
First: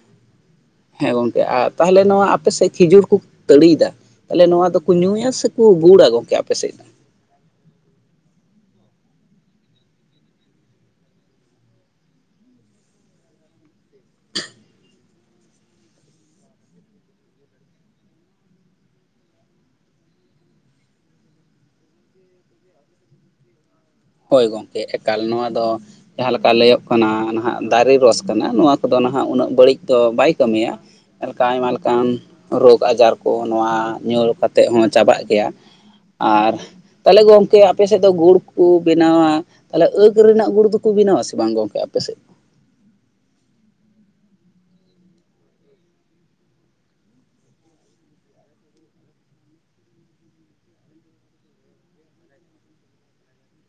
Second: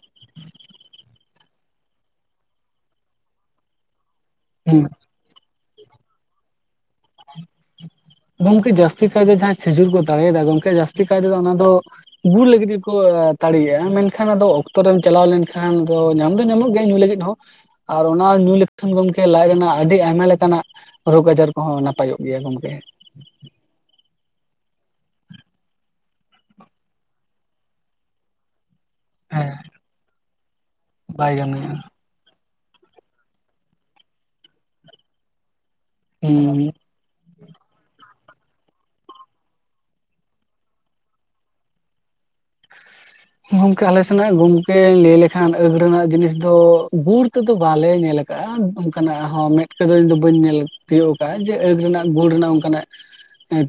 ᱦᱮᱸ ᱜᱚᱝᱠᱮ ᱟᱨ ᱛᱟᱦᱚᱞᱮ ᱱᱚᱣᱟ ᱟᱯᱮᱥᱮᱫ ᱠᱷᱤᱡᱩᱨ ᱠᱚ ᱛᱟᱹᱲᱤᱭᱮᱫᱟ ᱛᱟᱦᱚᱞᱮ ᱱᱚᱣᱟ ᱦᱩᱸ ᱫᱚᱠᱚ ᱧᱩᱭᱟ ᱥᱮ ᱩ ᱜᱩᱲᱟ ᱜᱚᱝᱠᱮ ᱟᱯᱮᱥᱮᱫ ᱫᱚ ᱜᱚᱝᱠᱮ ᱡᱟᱹᱥᱛᱤ ᱠᱟᱭᱛᱮ ᱡᱟᱦᱟᱸ ᱠᱷᱤᱡᱩᱨ ᱠᱚ ᱫᱟᱲᱮᱭᱟᱫᱟ ᱜᱚᱝᱠᱮ ᱡᱟᱹᱥᱛᱤ ᱠᱟᱭ ᱛᱮᱫᱚ ᱚᱱᱟ ᱫᱚ ᱜᱩᱲ ᱞᱟᱹᱜᱤᱫ ᱜᱮᱠᱚ ᱛᱟᱹᱲᱤᱜ-ᱟ ᱢᱮᱱᱠᱷᱟᱱ ᱟᱫᱚ ᱚᱠᱛᱚ ᱨᱮᱢ ᱪᱟᱞᱟᱣ ᱞᱮᱱᱠᱷᱟᱱ ᱧᱟᱢ ᱫᱚ ᱧᱟᱢᱚᱜ ᱜᱮ ᱧᱩ ᱞᱟᱹᱜᱤᱫ ᱦᱚᱸ ᱟᱨ ᱚᱱᱟ ᱧᱩ ᱞᱮᱠᱷᱟᱱ ᱜᱚᱢᱠᱮ ᱞᱟᱡ ᱨᱮᱱᱟᱜ ᱟᱹᱰᱤ ᱟᱭᱢᱟ ᱞᱮᱠᱟᱱᱟᱜ ᱨᱳᱜᱽ ᱟᱡᱟᱨ ᱠᱚᱦᱚᱸ ᱱᱟᱯ ᱱᱟᱯᱟᱭᱚᱜ ᱜᱮᱭᱟ ᱜᱚᱢᱠᱮ ᱦᱳᱭ ᱜᱚᱢᱠᱮ ᱮᱠᱟᱞ ᱱᱚᱣᱟ ᱫᱚ ᱡᱟᱦᱟᱸᱮ ᱞᱮᱠᱟ ᱞᱟᱹᱭᱚᱜ ᱠᱟᱱᱟ ᱱᱟᱦᱟᱜ ᱫᱟᱨᱮ ᱨᱚᱥ ᱠᱟᱱᱟ ᱱᱚᱣᱟ ᱠᱚ ᱠᱚᱫᱚ ᱱᱟᱦᱟᱜ ᱩᱱᱟᱹᱜ ᱦᱮᱸ ᱵᱟᱹᱲᱤᱡ ᱫᱚ ᱵᱟᱭ ᱠᱟᱹᱢᱤᱭᱟ ᱵᱟᱭ ᱮᱠᱟ ᱟᱭᱢᱟ ᱜᱟᱱᱚᱜᱼᱟ ᱞᱮᱠᱟᱱ ᱨᱳᱜᱽ ᱟᱡᱟᱨ ᱠᱚ ᱱᱚᱣᱟ ᱧᱩ ᱠᱟᱛᱮᱫ ᱦᱚᱸ ᱪᱟᱵᱟᱜ ᱜᱮᱭᱟ ᱟᱨ ᱦᱩᱸ ᱛᱟᱦᱚᱞᱮ ᱜᱚᱝᱠᱮ ᱟᱯᱮᱥᱮᱫ ᱫᱚ ᱜᱩᱲ ᱠᱚ ᱵᱮᱱᱟᱣᱟ ᱛᱟᱦᱚᱞᱮ ᱟᱹᱠ ᱨᱮᱱᱟᱜ ᱜᱩᱲ ᱫᱚᱠᱚ ᱵᱮᱱᱟᱣᱟ ᱥᱮ ᱵᱟᱝ ᱜᱚᱝᱠᱮ ᱟᱯᱮ ᱥᱮᱫ? ᱜᱚᱝᱠᱮ ᱟᱞᱮ ᱥᱮᱱᱟᱜ ᱜᱚᱝᱠᱮ ᱞᱟᱹᱭ ᱞᱮᱠᱷᱟᱱ ᱟᱹᱜ ᱨᱮᱱᱟᱜ ᱡᱤᱱᱤᱥ ᱫᱚ ᱜᱩᱲ ᱛᱮᱫᱚ ᱵᱟᱞᱮ ᱧᱮᱞ ᱟᱸ ᱚᱱᱠᱟᱱᱟᱜ ᱦᱚᱸ ᱢᱮᱫ ᱛᱮᱫᱚ ᱤᱧ ᱫᱚ ᱵᱟᱹᱧ ᱧᱮᱞ ᱛᱤᱭᱳᱜ ᱠᱟᱜ-ᱟ ᱡᱮ ᱟᱹᱜ ᱨᱮᱱᱟᱜ ᱜᱩᱲ ᱨᱮᱱᱟᱜ ᱚᱱᱠᱟᱱᱟᱜ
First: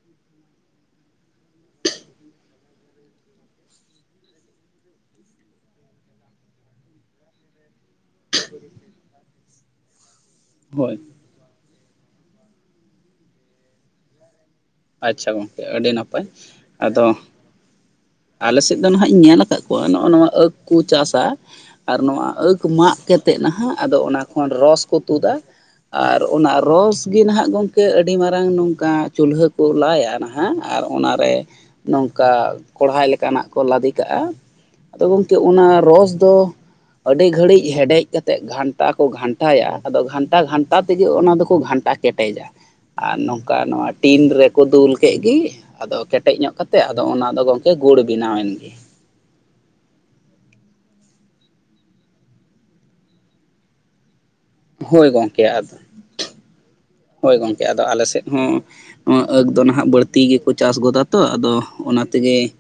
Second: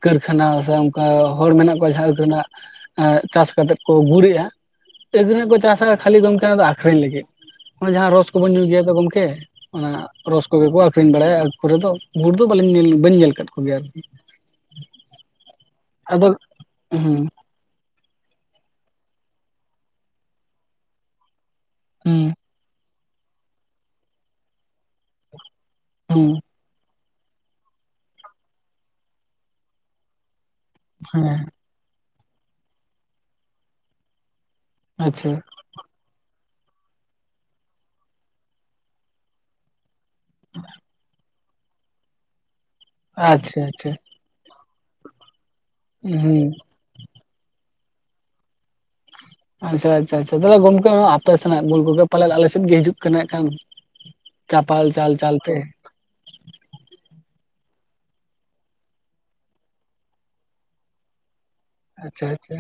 ᱠᱟᱹᱨᱠᱷᱟᱱᱟ ᱥᱮ ᱚᱱᱠᱟ ᱦᱚᱲ ᱢᱮᱱᱟᱜ ᱠᱚᱣᱟ ᱡᱟᱦᱟᱸ ᱟᱹᱠ ᱨᱮᱱᱟᱜ ᱮᱸ ᱪᱟᱥ ᱠᱟᱛᱮᱜ ᱠᱚ ᱜᱩᱲᱮᱡᱜ-ᱟ ᱮᱵᱟᱨᱮ ᱠᱚ ᱪᱟᱥᱟ ᱠᱷᱟᱹᱞᱤ ᱜᱚᱢᱠᱮ ᱟᱫᱚ ᱟᱠᱷᱨᱤᱧ ᱞᱟᱹᱜᱤᱫ᱾ ᱱᱚᱜ-ᱚᱭ ᱡᱟᱦᱟᱸ ᱨᱚᱥ ᱠᱚᱵᱩᱱ ᱧᱩᱭ ᱜᱮᱭᱟ ᱛᱚ ᱜᱚᱢᱠᱮ ᱚᱱᱟ ᱨᱚᱥ ᱠᱚᱜᱮ ᱠᱚ ᱦᱳᱭ ᱟᱠᱷᱨᱤᱧ ᱵᱟᱲᱟᱭᱟ ᱟᱨ ᱯᱚᱨᱮ ᱫᱚ ᱜᱩᱲ ᱫᱚ ᱵᱟᱹᱞᱤᱧ ᱧᱮᱞ ᱵᱟᱹᱧ ᱧᱮᱞ ᱟᱠᱟᱫ ᱠᱚ ᱜᱮᱭᱟ ᱟᱨᱠᱤ᱾ ᱟᱪᱪᱷᱟ ᱜᱚᱢᱠᱮ ᱟᱹᱰᱤ ᱱᱟᱯᱟᱭ ᱟᱫᱚ ᱟᱫᱚ, ᱦᱩᱸ ᱟᱞᱮ ᱥᱮᱫ ᱫᱚ ᱱᱟᱦᱟᱜ ᱤᱧ ᱧᱮᱞ ᱟᱠᱟᱫ ᱠᱚᱣᱟ ᱱᱚᱜᱼᱚ ᱱᱚᱣᱟ ᱟᱸᱠᱷ ᱠᱩ ᱪᱟᱥᱟ ᱟᱨ ᱦᱩᱸ ᱱᱚᱣᱟ ᱟᱸᱠ ᱢᱟᱜ ᱠᱮᱛ ᱛᱮ ᱱᱟᱦᱟᱜ ᱟᱫᱚ ᱚᱱᱟ ᱠᱷᱚᱱ ᱨᱚᱥ ᱠᱚ ᱛᱩᱫᱟ ᱟᱨ ᱦᱩᱸ ᱟᱨ ᱨᱚᱥ ᱜᱮ ᱱᱟᱦᱟᱜ ᱜᱚᱢᱠᱮ ᱟᱹᱰᱤ ᱢᱟᱨᱟᱝ ᱱᱚᱝᱠᱟ ᱪᱩᱞᱦᱟᱹ ᱠᱩ ᱞᱟᱭᱟ ᱱᱟ ᱦᱮᱸ ᱟᱨ ᱦᱩᱸ ᱚᱱᱟᱨᱮ ᱦᱮᱸ ᱱᱚᱝᱠᱟ ᱠᱚᱲᱦᱟᱭ ᱞᱮᱠᱟᱱᱟᱜ ᱠᱚ ᱞᱟᱫᱮ ᱠᱟᱜᱼᱟ, ᱟᱫᱚ ᱟᱪᱪᱷᱟ ᱜᱚᱢᱠᱮ ᱚᱱᱟ ᱨᱚᱥ ᱫᱚ ᱟᱹᱰᱤ ᱜᱷᱟᱹᱲᱤᱡ ᱦᱮᱰᱮᱡ ᱠᱮᱛᱮᱡ ᱜᱷᱟᱱᱴᱟ ᱠᱚ ᱜᱷᱟᱱᱴᱟᱭᱟ ᱟᱫᱚ ᱜᱷᱟᱱᱴᱟ ᱜᱷᱟᱱᱴᱟ ᱛᱮᱜᱮ ᱚᱱᱟ ᱫᱚᱠᱚ ᱜᱷᱟᱱᱴᱟ ᱠᱮᱴᱮᱡᱟ᱾ ᱟᱨ ᱱᱚᱝᱠᱟ ᱟᱪᱪᱷᱟ ᱱᱚᱣᱟ ᱟᱪᱪᱷᱟ ᱴᱤᱱ ᱨᱮᱠᱚ ᱫᱩᱞ ᱠᱮᱜ ᱜᱮ ᱟᱫᱚ ᱠᱮᱴᱮᱡ ᱦᱩᱸ ᱧᱚᱜ ᱠᱟᱛᱮ ᱟᱫᱚ ᱚᱱᱟᱫᱚ ᱜᱚᱝᱠᱮ ᱜᱩᱲ ᱵᱮᱱᱟᱣᱮᱱ ᱜᱮ᱾ ᱟᱪᱪᱷᱟ ᱟᱪᱪᱷᱟ ᱟᱪᱷᱟ ᱛᱟᱦᱚᱞᱮ ᱜᱚᱝᱠᱮ ᱟᱯᱮ ᱥᱮᱱᱟᱜ ᱜᱩᱲ ᱠᱚᱜᱮ ᱯᱟᱞᱮᱱ ᱟᱞᱮᱥᱮᱫ ᱜᱮ ᱦᱤᱡᱩᱜ ᱠᱟᱱᱟ ᱮᱠᱷᱟᱱ? ᱪᱟᱛᱟᱞ ᱦᱳᱭ ᱪᱟᱞ ᱜᱚᱢᱠᱮ ᱪᱟᱞᱛᱮ ᱟᱫᱚ ᱦᱳᱭ ᱜᱚᱝᱠᱮ ᱟᱫᱚ ᱟᱞᱮᱥᱮᱫ ᱦᱚᱸ ᱟᱹᱠ ᱫᱚ ᱱᱟᱦᱟᱜ ᱵᱟᱹᱲᱛᱤ ᱜᱮᱠᱚ ᱪᱟᱥ ᱜᱚᱫᱟ ᱛᱚ ᱟᱫᱚ ᱚᱱᱟ ᱟᱪᱪᱷᱟ ᱛᱮᱜᱮ ᱟᱪᱪᱷᱟ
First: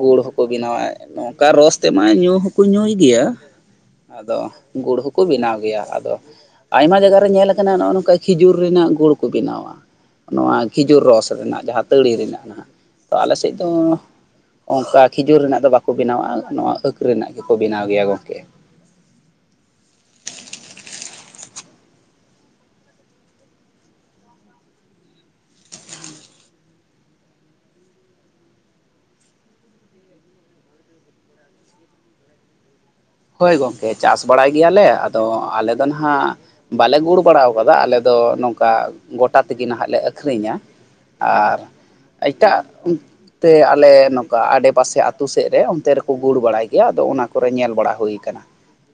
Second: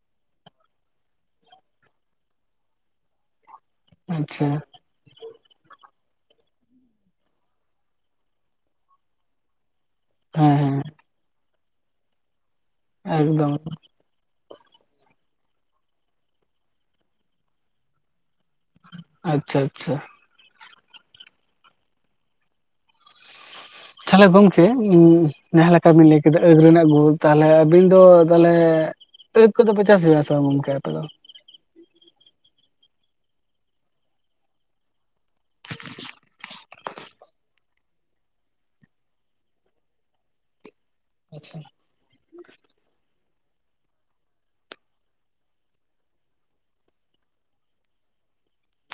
ᱜᱩᱲ ᱦᱚᱸᱠᱚ ᱵᱮᱱᱟᱣᱟ ᱱᱚᱝᱠᱟ ᱨᱚᱥ ᱛᱮᱢᱟ ᱧᱩ ᱦᱚᱸᱠᱚ ᱧᱩᱭ ᱜᱮᱭᱟ ᱟᱫᱚ ᱟᱪᱪᱷᱟ ᱜᱩᱲ ᱦᱚᱸᱠᱚ ᱵᱮᱱᱟᱣ ᱜᱮᱭᱟ ᱟᱫᱚ ᱟᱭᱢᱟ ᱡᱟᱭᱜᱟ ᱨᱮ ᱧᱮᱞ ᱟᱠᱟᱱᱟ ᱱᱚᱜ-ᱚ ᱱᱚᱝᱠᱟ ᱠᱷᱮᱡᱩᱨ ᱨᱮᱱᱟᱜ ᱜᱩᱲ ᱠᱚ ᱵᱮᱱᱟᱣᱟ ᱱᱚᱣᱟ ᱦᱮᱸ ᱦᱮᱸ ᱠᱷᱤᱡᱩᱨ ᱨᱚᱥ ᱨᱮᱱᱟᱜ ᱡᱟᱦᱟᱸ ᱛᱟᱹᱲᱤ ᱨᱮᱱᱟᱜ ᱱᱟᱦᱟᱜ᱾ ᱠᱟ ᱟᱞᱮ ᱮᱠᱫᱚᱢ ᱥᱮᱫ ᱫᱚᱸ ᱚᱱᱠᱟ ᱠᱷᱤᱡᱩᱨ ᱨᱮᱱᱟᱜ ᱫᱚ ᱵᱟᱠᱚ ᱵᱮᱱᱟᱣᱟ ᱱᱚᱣᱟ ᱟᱹᱠᱷ ᱨᱮᱱᱟᱜ ᱜᱮᱠᱚ ᱵᱮᱱᱟᱣ ᱜᱮᱭᱟ ᱜᱚᱢᱠᱮ᱾ ᱟᱪᱪᱷᱟ ᱟᱪᱪᱷᱟ᱾ ᱛᱟᱦᱚᱞᱮ ᱜᱚᱝᱠᱮ ᱩᱸᱜ ᱡᱟᱦᱟᱸ ᱞᱮᱠᱟ ᱵᱤᱱ ᱞᱟᱹᱭ ᱠᱮᱫᱟ ᱟᱹᱜ ᱨᱮᱱᱟᱜ ᱜᱩᱲ ᱛᱟᱦᱞᱮ ᱟᱵᱤᱱ ᱫᱚ ᱛᱟᱦᱚᱞᱮ ᱟᱹᱠᱷ ᱠᱚ ᱫᱚ ᱯᱮ ᱪᱟᱥ ᱡᱚᱸᱜᱟᱱᱟ ᱥᱮ ᱜᱚᱢᱠᱮ ᱟᱯᱮ ᱫᱚ? ᱦᱳᱭ ᱜᱚᱝᱠᱮ ᱪᱟᱥ ᱵᱟᱲᱟᱭ ᱜᱮᱭᱟᱞᱮ ᱟᱫᱚ ᱟᱞᱮ ᱫᱚ ᱱᱟᱦᱟᱜ ᱵᱟᱞᱮ ᱜᱩᱲ ᱵᱟᱲᱟ ᱠᱟᱫᱟ ᱟᱞᱮ ᱫᱚ ᱱᱚᱝᱠᱟ ᱜᱚᱴᱟ ᱛᱮᱜᱮ ᱱᱟᱦᱟᱜ ᱞᱮ ᱟᱹᱠᱷᱨᱤᱧᱟ᱾ ᱟᱪᱪᱷᱟ ᱟᱨ ᱮᱴᱟᱜ ᱛᱮ ᱟᱞᱮ ᱱᱚᱝᱠᱟ ᱟᱰᱮᱯᱟᱥᱮ ᱟᱛᱩ ᱥᱮᱫ ᱨᱮ ᱚᱱᱛᱮ ᱨᱮᱠᱚ ᱜᱩᱲ ᱵᱟᱲᱟᱭ ᱜᱮᱭᱟ ᱟᱫᱚ ᱚᱱᱟ ᱠᱚᱨᱮ ᱧᱮᱞ ᱵᱟᱲᱟ- ᱦᱩᱭ ᱠᱟᱱᱟ᱾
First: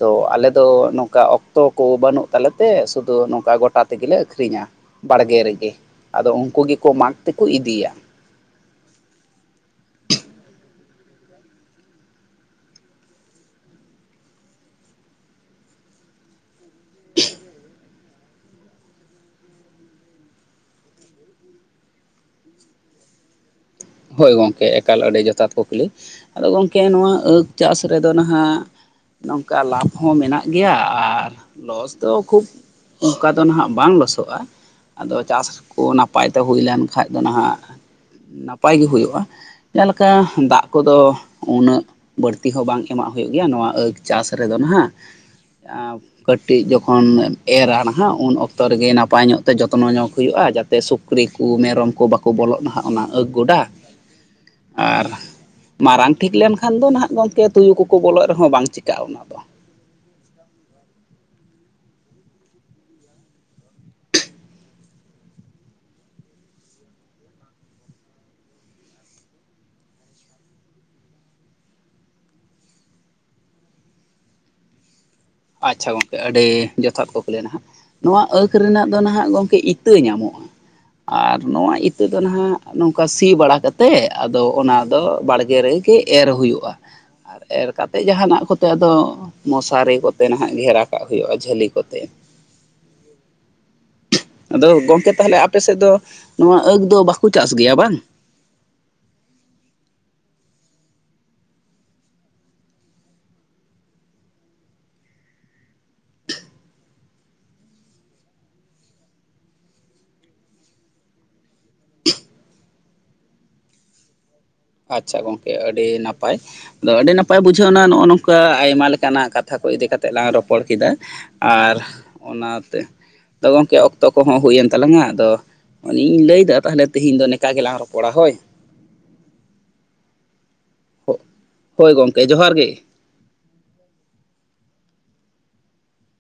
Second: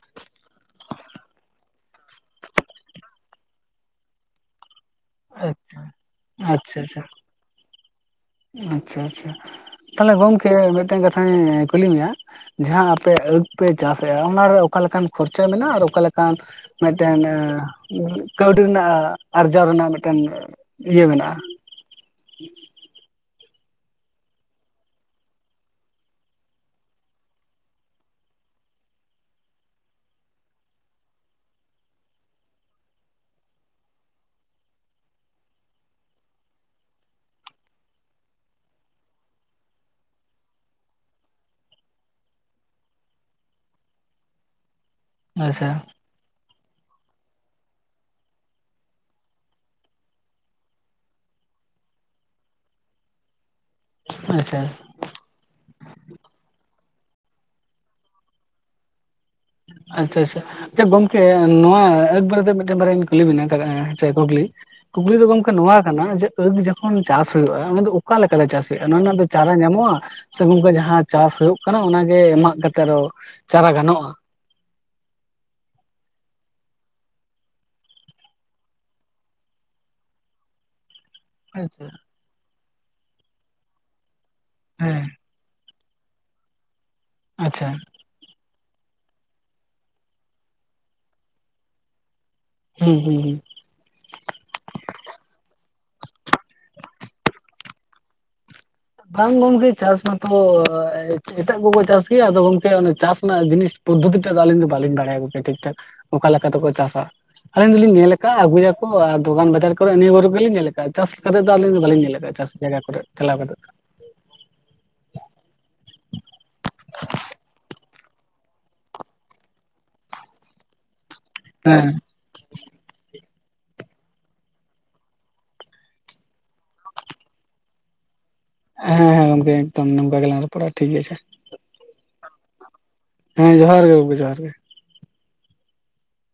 ᱛᱚ ᱟᱞᱮ ᱫᱚ ᱱᱚᱝᱠᱟ ᱚᱠᱛᱚ ᱠᱩ ᱵᱟᱹᱱᱩᱜ ᱛᱟᱞᱮ ᱛᱮ ᱥᱩᱫᱩ ᱱᱩᱝᱠᱟ ᱜᱚᱴᱟ ᱛᱮᱜᱤᱞᱮ ᱟᱹᱠᱷᱨᱤᱧᱟ᱾ ᱵᱟᱲᱜᱮ ᱨᱮᱜᱮ ᱟᱪᱪᱷᱟ ᱟᱫᱚ ᱩᱝᱠᱩ ᱟᱪᱪᱷᱟ ᱜᱤᱠᱩ ᱟᱪᱪᱷᱟ ᱢᱟᱜᱽ ᱛᱤᱠᱩ ᱤᱫᱤᱭᱟ᱾ ᱟᱪᱪᱷᱟ ᱟᱪᱪᱷᱟ ᱛᱟᱦᱚᱞᱮ ᱜᱚᱝᱠᱮ ᱢᱤᱫᱴᱮᱱ ᱠᱟᱛᱷᱟᱧ ᱠᱩᱞᱤ ᱢᱤᱭᱟ, ᱡᱟᱸᱦᱟ ᱟᱯᱮ ᱟᱹᱠ ᱯᱮ ᱪᱟᱥᱮ‌ ᱟ ᱚᱱᱟᱨᱮ ᱚᱠᱟ ᱞᱮᱠᱟᱱ ᱠᱷᱚᱨᱪᱟ ᱢᱮᱱᱟᱜᱼᱟ ᱟᱨ ᱚᱠᱟ ᱞᱮᱠᱟᱱ? ᱢᱤᱫᱴᱮᱱ ᱟᱸ ᱠᱟᱹᱣᱰᱤ ᱨᱮᱱᱟᱜ ᱟᱨᱡᱟᱣ ᱨᱮᱱᱟᱜ ᱢᱤᱫᱴᱮᱱ ᱤᱭᱟᱹ ᱢᱮᱱᱟᱜ-ᱟ᱾ ᱦᱳᱭ ᱜᱚᱢᱠᱮ ᱮᱠᱟᱞ ᱟᱹᱰᱤ ᱡᱚᱛᱷᱟᱛ ᱠᱩᱠᱞᱤ ᱟᱫᱚ ᱜᱚᱢᱠᱮ ᱱᱚᱣᱟ ᱟᱹᱜ ᱪᱟᱥ ᱨᱮᱫᱚ ᱱᱟᱦᱟᱜ ᱱᱚᱝᱠᱟ ᱞᱟᱵᱷ ᱦᱚᱸ ᱢᱮᱱᱟᱜ ᱜᱮᱭᱟ ᱟᱨ ᱞᱚᱥ ᱫᱚ ᱠᱷᱩᱵ ᱚᱱᱠᱟ ᱫᱚ ᱱᱟᱦᱟᱜ ᱵᱟᱝ ᱞᱚᱥᱚᱜ-ᱟ᱾ ᱟᱫᱚ ᱪᱟᱥ ᱠᱚ ᱱᱟᱯᱟᱭᱛᱮ ᱦᱩᱭ ᱞᱮᱱᱠᱷᱟᱡ ᱫᱚ ᱱᱟᱦᱟᱜ, ᱱᱟᱯᱟᱭ ᱜᱮ ᱦᱩᱭᱩᱜ-ᱟ᱾ ᱡᱮ ᱞᱮᱠᱟ ᱫᱟᱜ ᱠᱚᱫᱚ ᱩᱱᱟᱹᱜ ᱵᱟᱹᱲᱛᱤ ᱦᱚᱸ ᱵᱟᱝ ᱮᱢᱟᱜ ᱦᱩᱭᱩᱜ ᱜᱮᱭᱟ ᱱᱩᱣᱟ ᱟᱹᱠ ᱪᱟᱥ ᱨᱮᱫᱚ ᱱᱟᱦᱟᱜ, ᱟᱪᱪᱷᱟ ᱮᱸ ᱠᱟᱹᱴᱤᱡ ᱡᱚᱠᱷᱚᱱ ᱮᱨᱟ ᱱᱟᱦᱟᱜ ᱩᱱ ᱚᱠᱛᱚ ᱨᱮᱜᱮ ᱱᱟᱯᱟᱭ ᱧᱚᱜ ᱛᱮ ᱡᱚᱛᱱᱚ ᱧᱚᱜ ᱦᱩᱭᱩᱜ-ᱟ ᱡᱟ ᱛᱮ ᱥᱩᱠᱨᱤ ᱠᱚ ᱢᱮᱨᱚᱢ ᱠᱚ ᱵᱟᱠᱚ ᱵᱚᱞᱚᱜ ᱱᱟᱦᱟᱜ ᱚᱱᱟ ᱟᱹᱜ ᱜᱚᱰᱟ ᱟᱪᱷᱟ ᱟᱨ ᱢᱟᱨᱟᱝ ᱴᱷᱤᱠ ᱞᱮᱱᱠᱷᱟᱱ ᱫᱚ ᱱᱟᱦᱟᱜ ᱜᱚᱢᱠᱮ ᱛᱩᱭᱩ ᱠᱚᱠᱚ ᱵᱚᱞᱚᱜ ᱨᱮᱦᱚᱸ ᱵᱟᱝ ᱪᱤᱠᱟᱹᱜᱼᱟ ᱚᱱᱟᱫᱚ ᱟᱪᱷᱟ ᱟᱪᱷᱟ ᱟᱪᱷᱟ ᱜᱚᱢᱠᱮ ᱱᱚᱣᱟ ᱟᱹᱠ ᱵᱟᱨᱮᱛᱮ ᱢᱤᱫ ᱴᱮᱱ ᱵᱟᱨᱭᱟᱧ ᱠᱩᱞᱤ ᱵᱮᱱᱟ [inaudible] ᱠᱩᱠᱞᱤ ᱠᱩᱠᱞᱤ ᱫᱚ ᱜᱚᱝᱠᱮ ᱱᱚᱣᱟ ᱠᱟᱱᱟ ᱡᱮ ᱟᱹᱠ ᱡᱚᱠᱷᱚᱱ ᱪᱟᱥ ᱦᱩᱭᱩᱜᱼᱟ ᱚᱱᱟ ᱫᱚ ᱚᱠᱟ ᱞᱮᱠᱟᱞᱮ ᱪᱟᱥ ᱦᱩᱭᱩᱜᱼᱟ ᱚᱱᱟ ᱨᱮᱱᱟᱜ ᱫᱚ ᱪᱟᱨᱟ ᱧᱟᱢᱚᱜᱼᱟ ᱥᱮ ᱜᱚᱝᱠᱮ ᱡᱟᱦᱟᱸ ᱪᱟᱥ ᱦᱳᱭᱳᱜ ᱠᱟᱱᱟ ᱚᱱᱟᱜᱮ ᱢᱟᱜ ᱠᱟᱛᱮ ᱫᱚ ᱪᱟᱨᱟ ᱜᱟᱱᱚᱜᱼᱟ ᱟᱪᱷᱟ ᱜᱚᱝᱠᱮ ᱟᱹᱰᱤ ᱡᱚᱛᱷᱟᱛ ᱠᱩᱠᱞᱤ ᱱᱟᱦᱟᱜ ᱱᱚᱣᱟ ᱟᱹᱠᱷ ᱨᱮᱱᱟᱜ ᱫᱚ ᱱᱟᱦᱟᱜ ᱜᱚᱝᱠᱮ ᱤᱛᱟᱹ ᱧᱟᱢᱚᱜᱼᱟ ᱟᱨ ᱱᱚᱣᱟ ᱟᱪᱪᱷᱟ ᱤᱛᱟᱹ ᱫᱚ ᱱᱟᱦᱟᱜ ᱱᱚᱝᱠᱟ ᱥᱤ ᱵᱟᱲᱟ ᱠᱟᱛᱮ ᱟᱫᱚ ᱚᱱᱟ ᱦᱮᱸ ᱫᱚ ᱵᱟᱲᱜᱮ ᱨᱮᱜᱮ ᱮᱨ ᱦᱩᱭᱩᱜᱼᱟ ᱟᱨ ᱮᱨ ᱟᱪᱪᱷᱟ ᱠᱟ ᱮᱱᱛᱮᱫ ᱡᱟᱦᱟᱱᱟᱜ ᱠᱚᱛᱮ ᱟᱫᱚ ᱢᱚᱥᱟᱨᱤ ᱠᱚᱛᱮ ᱱᱟᱦᱟᱜ ᱜᱷᱮᱨᱟ ᱠᱟᱜ ᱦᱩᱭᱩᱜᱼᱟ ᱡᱷᱟᱹᱞᱤ ᱠᱚᱛᱮ ᱦᱩᱸ ᱦᱩᱸ ᱦᱩᱸ ᱟᱫᱚ ᱜᱚᱝᱠᱮ ᱛᱟᱦᱚᱞᱮ ᱟᱯᱮ ᱥᱮᱫ ᱫᱚ ᱱᱚᱣᱟ ᱟᱹᱜ ᱫᱚ ᱵᱟᱠᱚ ᱪᱟᱥ ᱜᱮᱭᱟ ᱵᱟᱝ ᱵᱟᱝ ᱜᱚᱢᱠᱮ ᱪᱟᱥ ᱢᱟᱛᱚ ᱮᱴᱟᱜ ᱠᱚᱠᱚ ᱪᱟᱥ ᱜᱮᱭᱟ ᱟᱫᱚ ᱜᱚᱝᱠᱮ ᱚᱱᱮ ᱪᱟᱥ ᱨᱮᱱᱟᱜ ᱡᱤᱱᱤᱥ ᱯᱚᱫᱷᱚᱛᱤ ᱛᱮ ᱫᱚ ᱟᱹᱞᱤᱧ ᱫᱚ ᱵᱟᱹᱞᱤᱧ ᱵᱟᱲᱟᱭᱟ ᱜᱚᱝᱠᱮ ᱴᱷᱤᱠ ᱴᱷᱟᱠ ᱚᱠᱟ ᱞᱮᱠᱟ ᱛᱮᱠᱚ ᱪᱟᱥᱟ ᱟᱹᱞᱤᱧ ᱫᱚᱞᱤᱧ ᱧᱮᱞ ᱟᱠᱟᱫᱼᱟ ᱟᱹᱜᱩᱭᱟᱠᱚ ᱟᱨ ᱫᱚᱠᱟᱱ ᱵᱟᱡᱟᱨ ᱠᱚᱨᱮ ᱱᱤᱭᱟᱹ ᱵᱚᱨ ᱜᱮᱞᱮᱧ ᱧᱮᱞ ᱟᱠᱟᱫᱼᱟ ᱪᱟᱥ ᱠᱟᱛᱮᱫ ᱫᱚ ᱟᱹᱞᱤᱧ ᱫᱚ ᱵᱟᱞᱤᱧ ᱧᱮᱞ ᱟᱠᱟᱫᱼᱟ ᱪᱟᱥ ᱡᱟᱭᱜᱟ ᱠᱚᱨᱮ ᱪᱟᱞᱟᱣ ᱠᱟᱛᱮᱫ ᱟᱪᱪᱷᱟ ᱜᱚᱝᱠᱮ ᱟᱹᱰᱤ ᱱᱟᱯᱟᱭ ᱟᱫᱚ ᱟᱹᱰᱤ ᱱᱟᱯᱟᱭ ᱵᱩᱡᱷᱟᱹᱣ ᱮᱱᱟ ᱱᱚᱜᱼᱚ ᱱᱚᱝᱠᱟ ᱟᱭᱢᱟ ᱞᱮᱠᱟᱱᱟᱜ ᱠᱟᱛᱷᱟ ᱠᱚ ᱤᱫᱤ ᱠᱟᱛᱮᱫ ᱞᱟᱝ ᱨᱚᱯᱚᱲ ᱠᱮᱫᱟ᱾ ᱟᱨ ᱦᱮᱸ ᱚᱱᱟ ᱛᱮ ᱛᱚ ᱜᱚᱢᱠᱮ ᱚᱠᱛᱚ ᱠᱚᱦᱚᱸ ᱦᱩᱭᱮᱱ ᱛᱟᱞᱟᱝᱟ ᱟᱫᱚ ᱚᱱᱮᱧ ᱞᱟᱹᱭᱫᱟ ᱛᱟᱦᱞᱮ ᱛᱮᱦᱮᱧ ᱫᱚ ᱱᱮᱠᱟ ᱜᱮᱞᱟᱝ ᱨᱚᱯᱚᱲᱟ ᱦᱳᱭ ᱦᱮᱸ ᱦᱮᱸ ᱜᱚᱝᱠᱮ ᱮᱠᱫᱚᱢ ᱱᱚᱝᱠᱟ ᱜᱮᱞᱟᱝ ᱨᱚᱯᱚᱲᱟ ᱴᱷᱤᱠ ᱟᱪᱷᱮ᱾ ᱦᱳᱭ ᱜᱚᱝᱠᱮ ᱡᱚᱦᱟᱨ ᱜᱮ᱾ ᱦᱮᱸ ᱡᱚᱦᱟᱨ ᱜᱮ ᱜᱚᱝᱠᱮ ᱡᱚᱦᱟᱨ ᱜᱮ